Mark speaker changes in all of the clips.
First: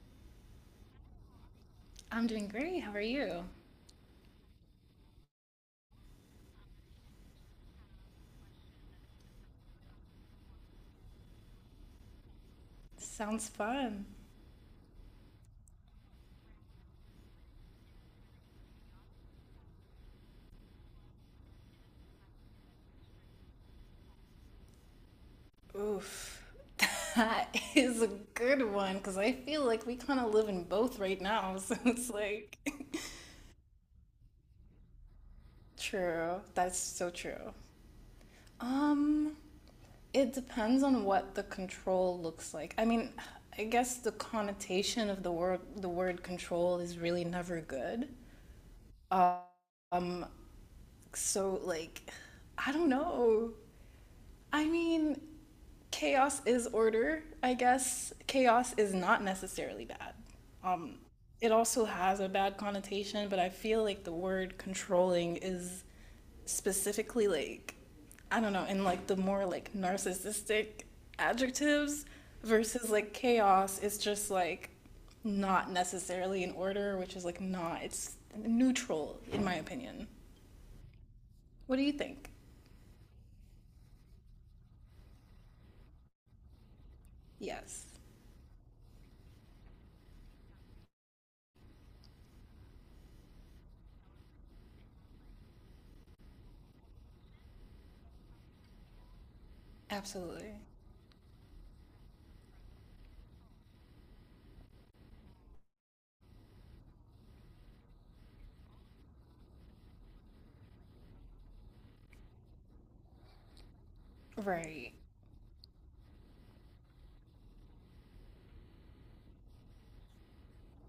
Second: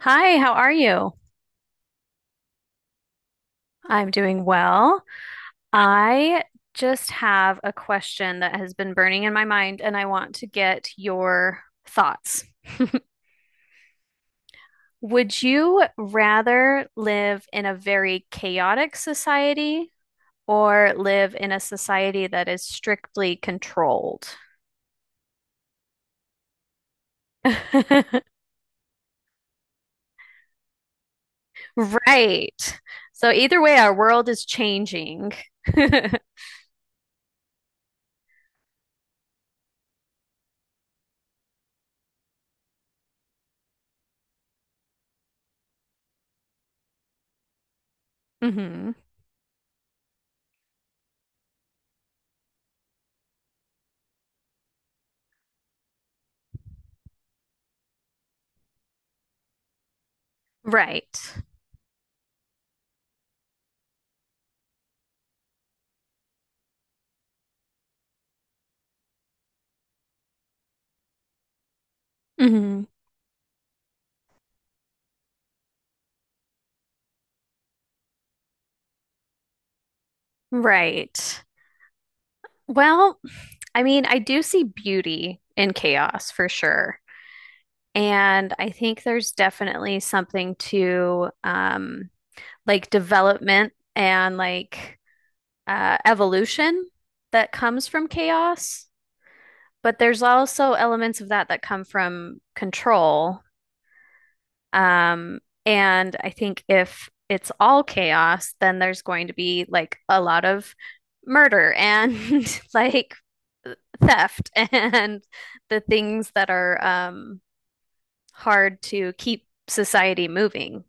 Speaker 1: Hi, how are you?
Speaker 2: I'm doing great. How are you?
Speaker 1: I'm doing well. I just have a question that has been burning in my mind, and I want to get your thoughts.
Speaker 2: Sounds fun.
Speaker 1: Would you rather live in a very chaotic society or live in a society that is strictly controlled?
Speaker 2: Oof. That is a good one because I feel like we kind of live in both right now. So it's like,
Speaker 1: Right. So either way, our world is changing.
Speaker 2: true. That's so true. Um, it depends on what the control looks like. I mean, I guess the connotation of the word control is really never good.
Speaker 1: hmm
Speaker 2: Um, so like, I don't know. I mean, chaos is order, I guess. Chaos is not necessarily bad. Um,
Speaker 1: Right.
Speaker 2: it also has a bad connotation, but I feel like the word controlling is specifically like, I don't know, in like the more like narcissistic adjectives
Speaker 1: hmm
Speaker 2: versus like chaos is just like not necessarily in order, which is like not, it's neutral in my opinion.
Speaker 1: Right.
Speaker 2: What do you think?
Speaker 1: Well, I mean, I do see beauty in chaos for sure.
Speaker 2: Yes,
Speaker 1: And I think there's definitely something to like development and like evolution that comes from chaos. But there's
Speaker 2: absolutely.
Speaker 1: also elements of that that come from control. Um, and I think if it's all chaos, then there's going to be like a lot of murder and like theft
Speaker 2: Right.
Speaker 1: and the things that are hard to keep society moving.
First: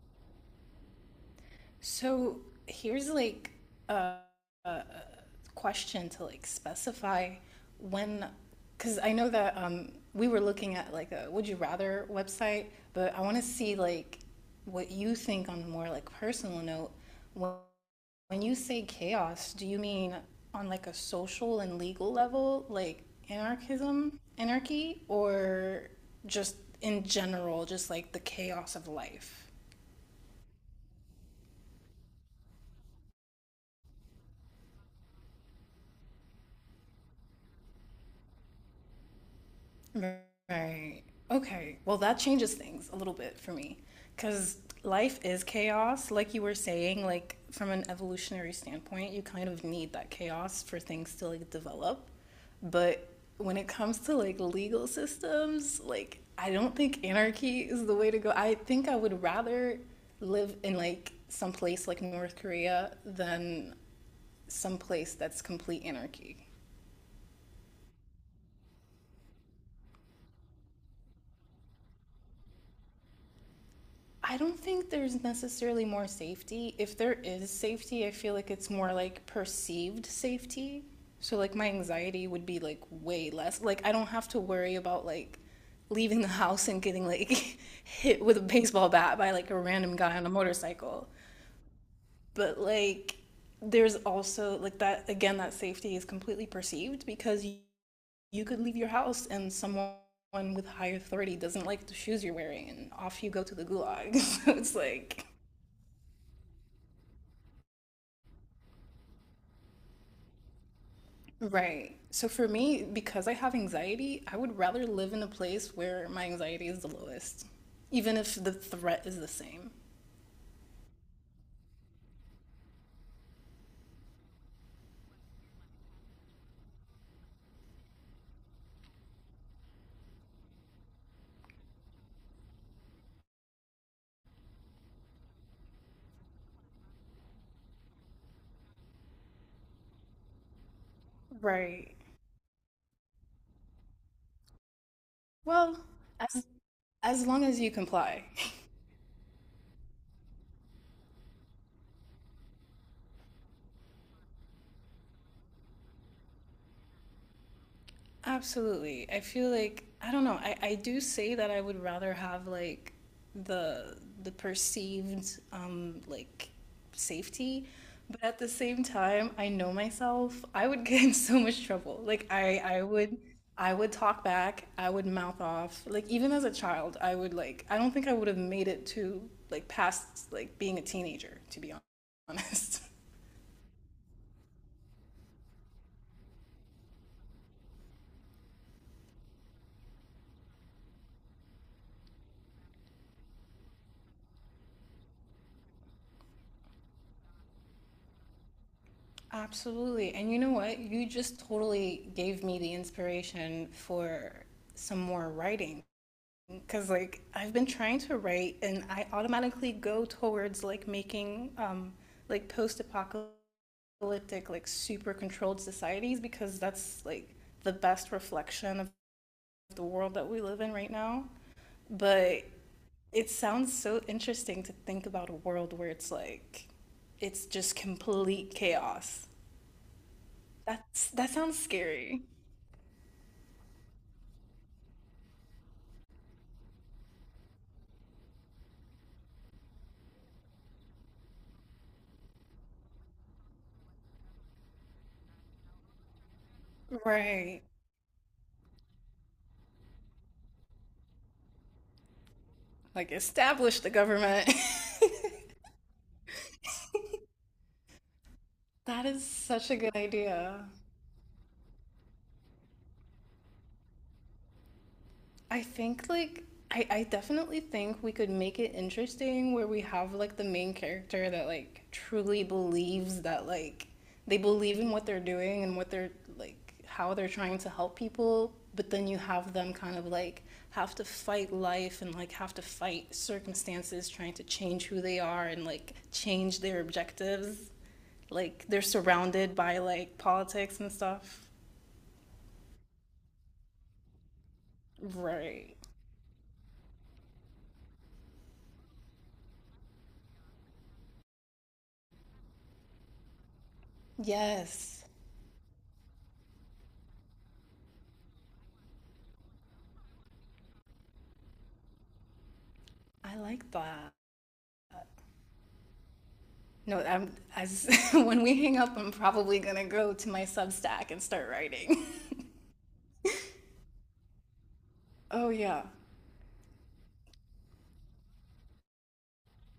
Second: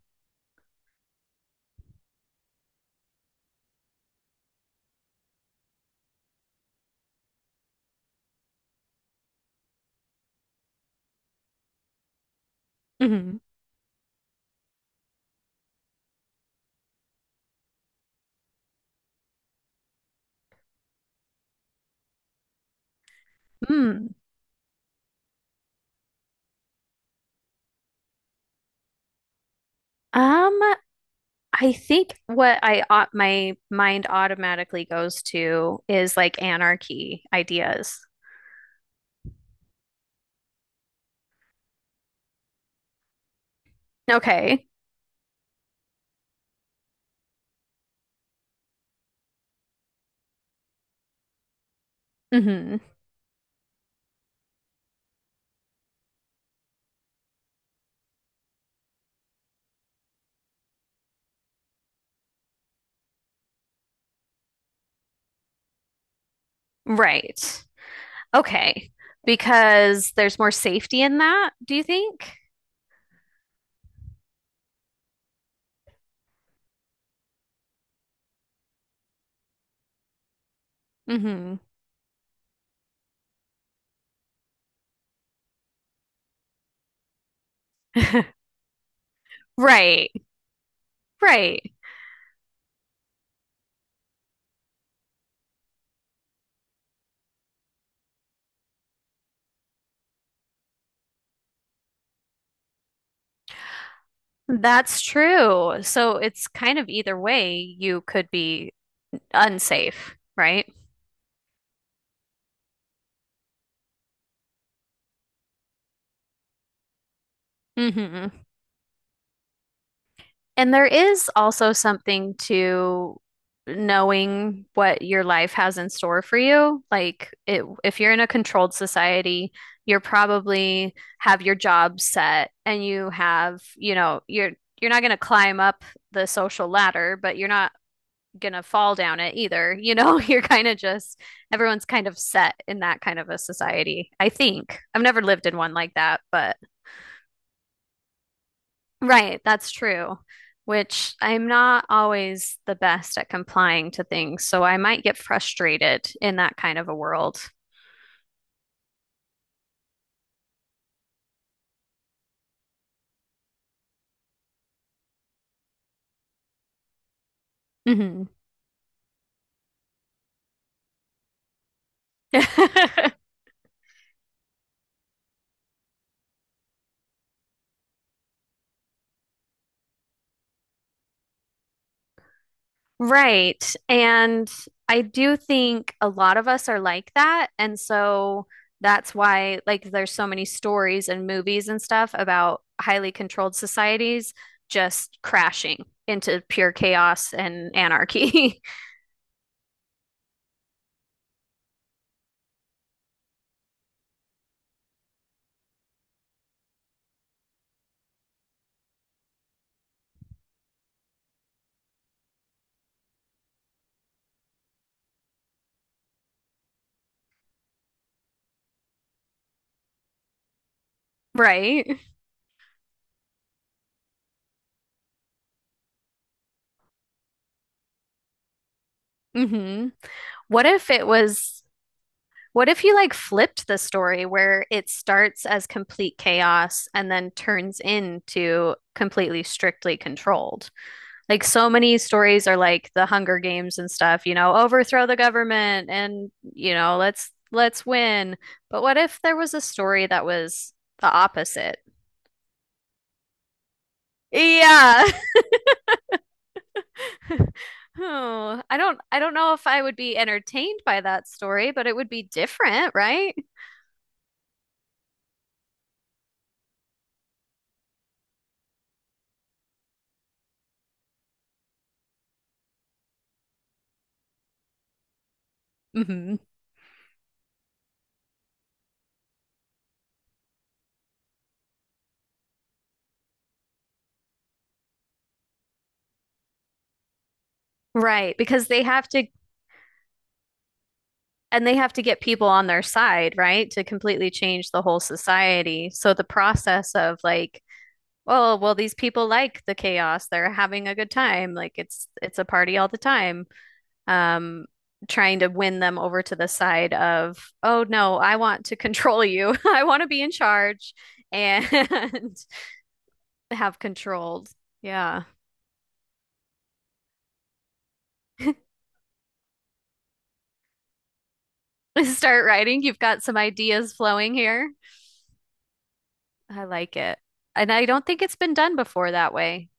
Speaker 2: So here's like a question to like specify when, because I know that we were looking at like a would you rather website, but I want
Speaker 1: Mhm.
Speaker 2: to see like what you think on a more like personal note. When, when you say chaos, do you mean on like a social and legal level, like
Speaker 1: Hmm.
Speaker 2: anarchism, anarchy, or just in general, just like the chaos of life?
Speaker 1: Um, I think what my mind automatically goes to is like anarchy ideas.
Speaker 2: Right. Okay. Well, that changes things a little bit for me because
Speaker 1: Okay.
Speaker 2: life is chaos. Like you were saying, like from an evolutionary standpoint, you kind of need that chaos for things to like develop.
Speaker 1: hmm
Speaker 2: But when it comes to like legal systems, like I don't think anarchy is the way to go. I think I would rather live in like some place like North Korea than some place that's complete anarchy.
Speaker 1: Right. Okay. Because there's more safety in that, do you think?
Speaker 2: I don't think there's necessarily more safety. If there is safety, I feel like it's more like perceived safety. So like
Speaker 1: Mhm.
Speaker 2: my anxiety would be like way less. Like I don't have to worry about like leaving the house and getting like hit with a baseball bat by like a random
Speaker 1: Right.
Speaker 2: guy on a motorcycle.
Speaker 1: Right.
Speaker 2: But like there's also like that again that safety is completely perceived because you could leave your house and someone with higher authority doesn't like the shoes you're wearing and off you go to the gulag. So it's
Speaker 1: That's
Speaker 2: like
Speaker 1: true. So it's kind of either way, you could be unsafe, right?
Speaker 2: right. So for me, because I have anxiety, I would rather live in a place where my anxiety is the lowest, even
Speaker 1: hmm
Speaker 2: if the threat is the same.
Speaker 1: And there is also something to knowing what your life has in store for you. If you're in a controlled society, you're probably have your job set and you have, you know, you're not going to climb up the social ladder, but you're not gonna fall down it either. You know, you're kind of just everyone's
Speaker 2: Right.
Speaker 1: kind of set in that kind of a society. I think I've never lived in one
Speaker 2: Well,
Speaker 1: like that,
Speaker 2: as
Speaker 1: but
Speaker 2: as long as you comply.
Speaker 1: right, that's true. Which I'm not always the best at complying to things, so I might get frustrated in that kind of a world.
Speaker 2: Absolutely. I feel like I don't know. I do say that I would rather have like the the perceived like safety, but
Speaker 1: Hmm
Speaker 2: at the same time, I know myself. I would get in so much trouble. Like I would I would talk back. I would mouth off. Like even as a child, I would like I don't think I would have made it to like past like being a teenager, to be honest.
Speaker 1: Right. And I do think a lot of us are like that. And so that's why, like, there's so many stories and movies and stuff about highly controlled societies just crashing into pure chaos and anarchy.
Speaker 2: Absolutely. And you know what? You just totally gave me the inspiration for some more writing because like I've been trying to write and I automatically go towards like making like post-apocalyptic like super controlled societies because that's like the best reflection of the world that we live in right now.
Speaker 1: Right.
Speaker 2: But it sounds so interesting to think about a world where it's like it's just complete chaos.
Speaker 1: hmm What if it
Speaker 2: That's that sounds
Speaker 1: was,
Speaker 2: scary.
Speaker 1: what if you like flipped the story where it starts as complete chaos and then turns into completely strictly controlled? Like so many stories are like the Hunger Games and stuff, you know, overthrow the government and, you know,
Speaker 2: Right.
Speaker 1: let's win. But what if there was a story that was the opposite?
Speaker 2: Like establish the government.
Speaker 1: Yeah. Oh,
Speaker 2: That
Speaker 1: I
Speaker 2: is
Speaker 1: don't know if
Speaker 2: such a
Speaker 1: I
Speaker 2: good
Speaker 1: would be
Speaker 2: idea.
Speaker 1: entertained by that story, but it would be different, right?
Speaker 2: I think like I definitely think we could make it interesting where we have like the main character that like truly believes that like they believe in what they're doing and what they're
Speaker 1: hmm
Speaker 2: like how they're trying to help people, but then you have them kind of like have to fight life and like have to fight circumstances trying to change who they are and like change their objectives.
Speaker 1: Right,
Speaker 2: Like
Speaker 1: because
Speaker 2: they're
Speaker 1: they have to,
Speaker 2: surrounded by like politics and stuff.
Speaker 1: and they have to get people on their side, right, to completely change the whole
Speaker 2: Right.
Speaker 1: society. So the process of like, oh, well, these people like the chaos. They're having a good time. Like it's a party all the time. Um,
Speaker 2: Yes.
Speaker 1: Trying to win them over to the side of, oh no, I want to control you. I want to be in charge and
Speaker 2: I like
Speaker 1: have
Speaker 2: that.
Speaker 1: controlled. Yeah.
Speaker 2: No, I'm, as when we hang up, I'm probably gonna go to my Substack and start writing.
Speaker 1: Start writing. You've got some ideas flowing here.
Speaker 2: Oh yeah,
Speaker 1: I like it. And I don't think it's been done before that way.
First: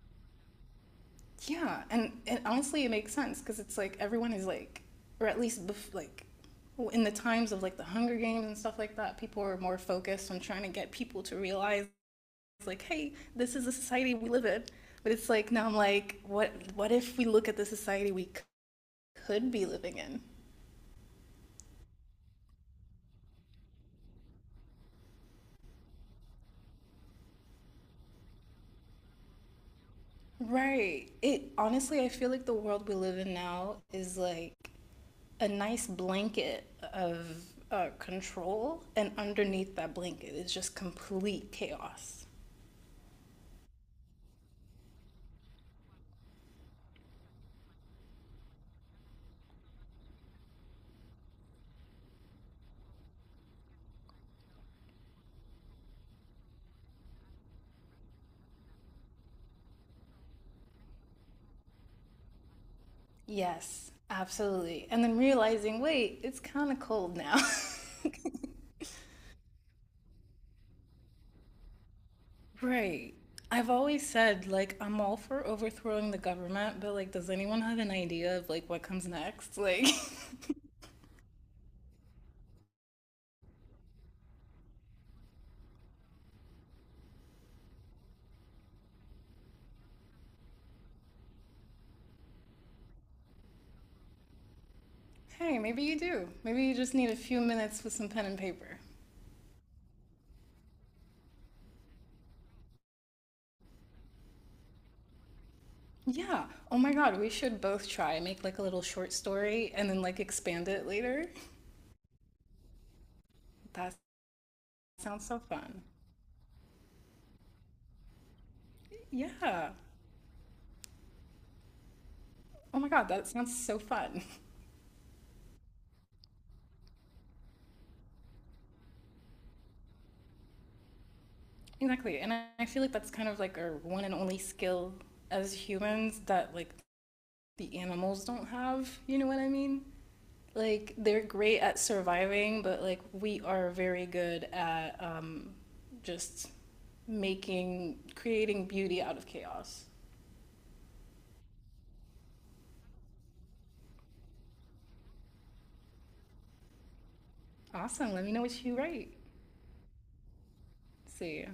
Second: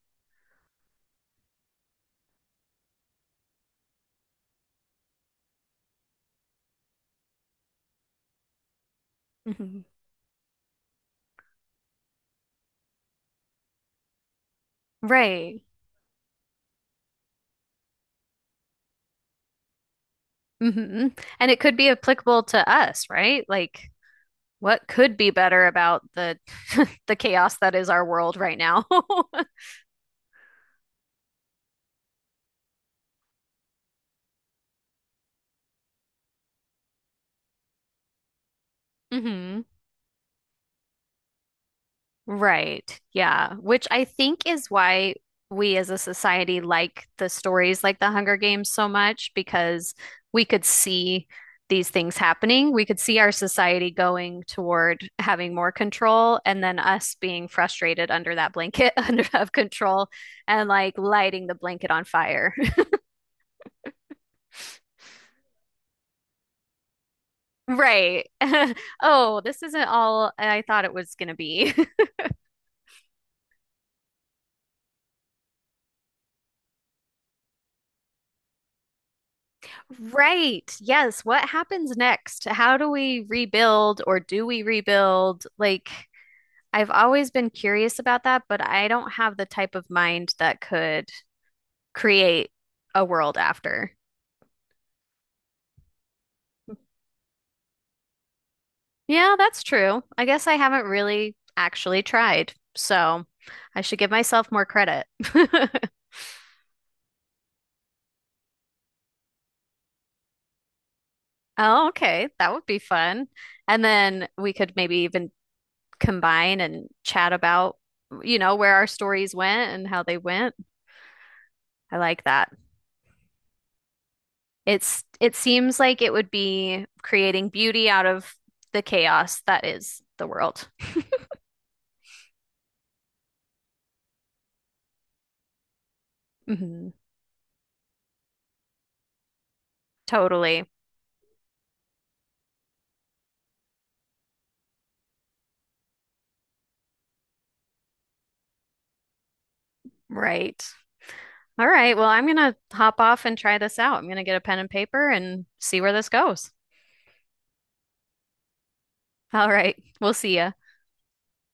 Speaker 2: yeah, and honestly, it makes sense because it's like everyone is like, or at least like, in the times of like the Hunger Games and stuff like that, people are more
Speaker 1: Hmm
Speaker 2: focused on trying to get people to realize like, hey, this is the society we live in. But it's like
Speaker 1: Right.
Speaker 2: now I'm like, what if we look at the society could be living in?
Speaker 1: hmm And it could be applicable to us, right? Like what could be better about the the chaos that is our world right now?
Speaker 2: Right. It honestly, I feel like the world we live in now is like a nice blanket of control, and
Speaker 1: hmm
Speaker 2: underneath that blanket is just complete chaos.
Speaker 1: Right. Yeah. Which I think is why we as a society like the stories like The Hunger Games so much because we could see these things happening. We could see our society going toward having more control and then us being frustrated under that blanket under of control and like lighting the blanket on fire.
Speaker 2: Yes, absolutely. And then realizing, wait, it's kind of cold now.
Speaker 1: Right. Oh, this isn't all I thought it was going to be.
Speaker 2: Right. I've always said, like, I'm all for overthrowing the government, but, like, does anyone have an idea of, like, what comes next? Like,
Speaker 1: Right. Yes. What happens next? How do we rebuild or do we rebuild? Like, I've always been curious about that, but I don't have the type of mind that could create a world after.
Speaker 2: hey, maybe you do. Maybe you just need a few minutes with some pen and paper.
Speaker 1: Yeah, that's true. I guess I haven't really actually tried. So I should give myself more credit.
Speaker 2: Yeah. Oh my God, we should both try. Make, like, a little short story and then, like, expand it later.
Speaker 1: Oh, okay. That would be fun. And
Speaker 2: That
Speaker 1: then we could maybe
Speaker 2: sounds
Speaker 1: even
Speaker 2: so fun.
Speaker 1: combine and chat about, you know, where our stories
Speaker 2: Yeah.
Speaker 1: went and how they went. I like that.
Speaker 2: Oh my God, that sounds so fun.
Speaker 1: It seems like it would be creating beauty out of the chaos that is the world.
Speaker 2: Exactly. And I feel like that's kind of like our one and only skill as humans that like
Speaker 1: Mhm.
Speaker 2: the animals don't have. You know what I mean?
Speaker 1: Totally.
Speaker 2: Like they're great at surviving, but like we are very good at just making, creating beauty out of chaos.
Speaker 1: Right. All right. Well, I'm gonna hop off and try this out. I'm gonna get a pen and paper and see where this goes.
Speaker 2: Awesome. Let me know what you write.
Speaker 1: All right. We'll see ya.
Speaker 2: See ya.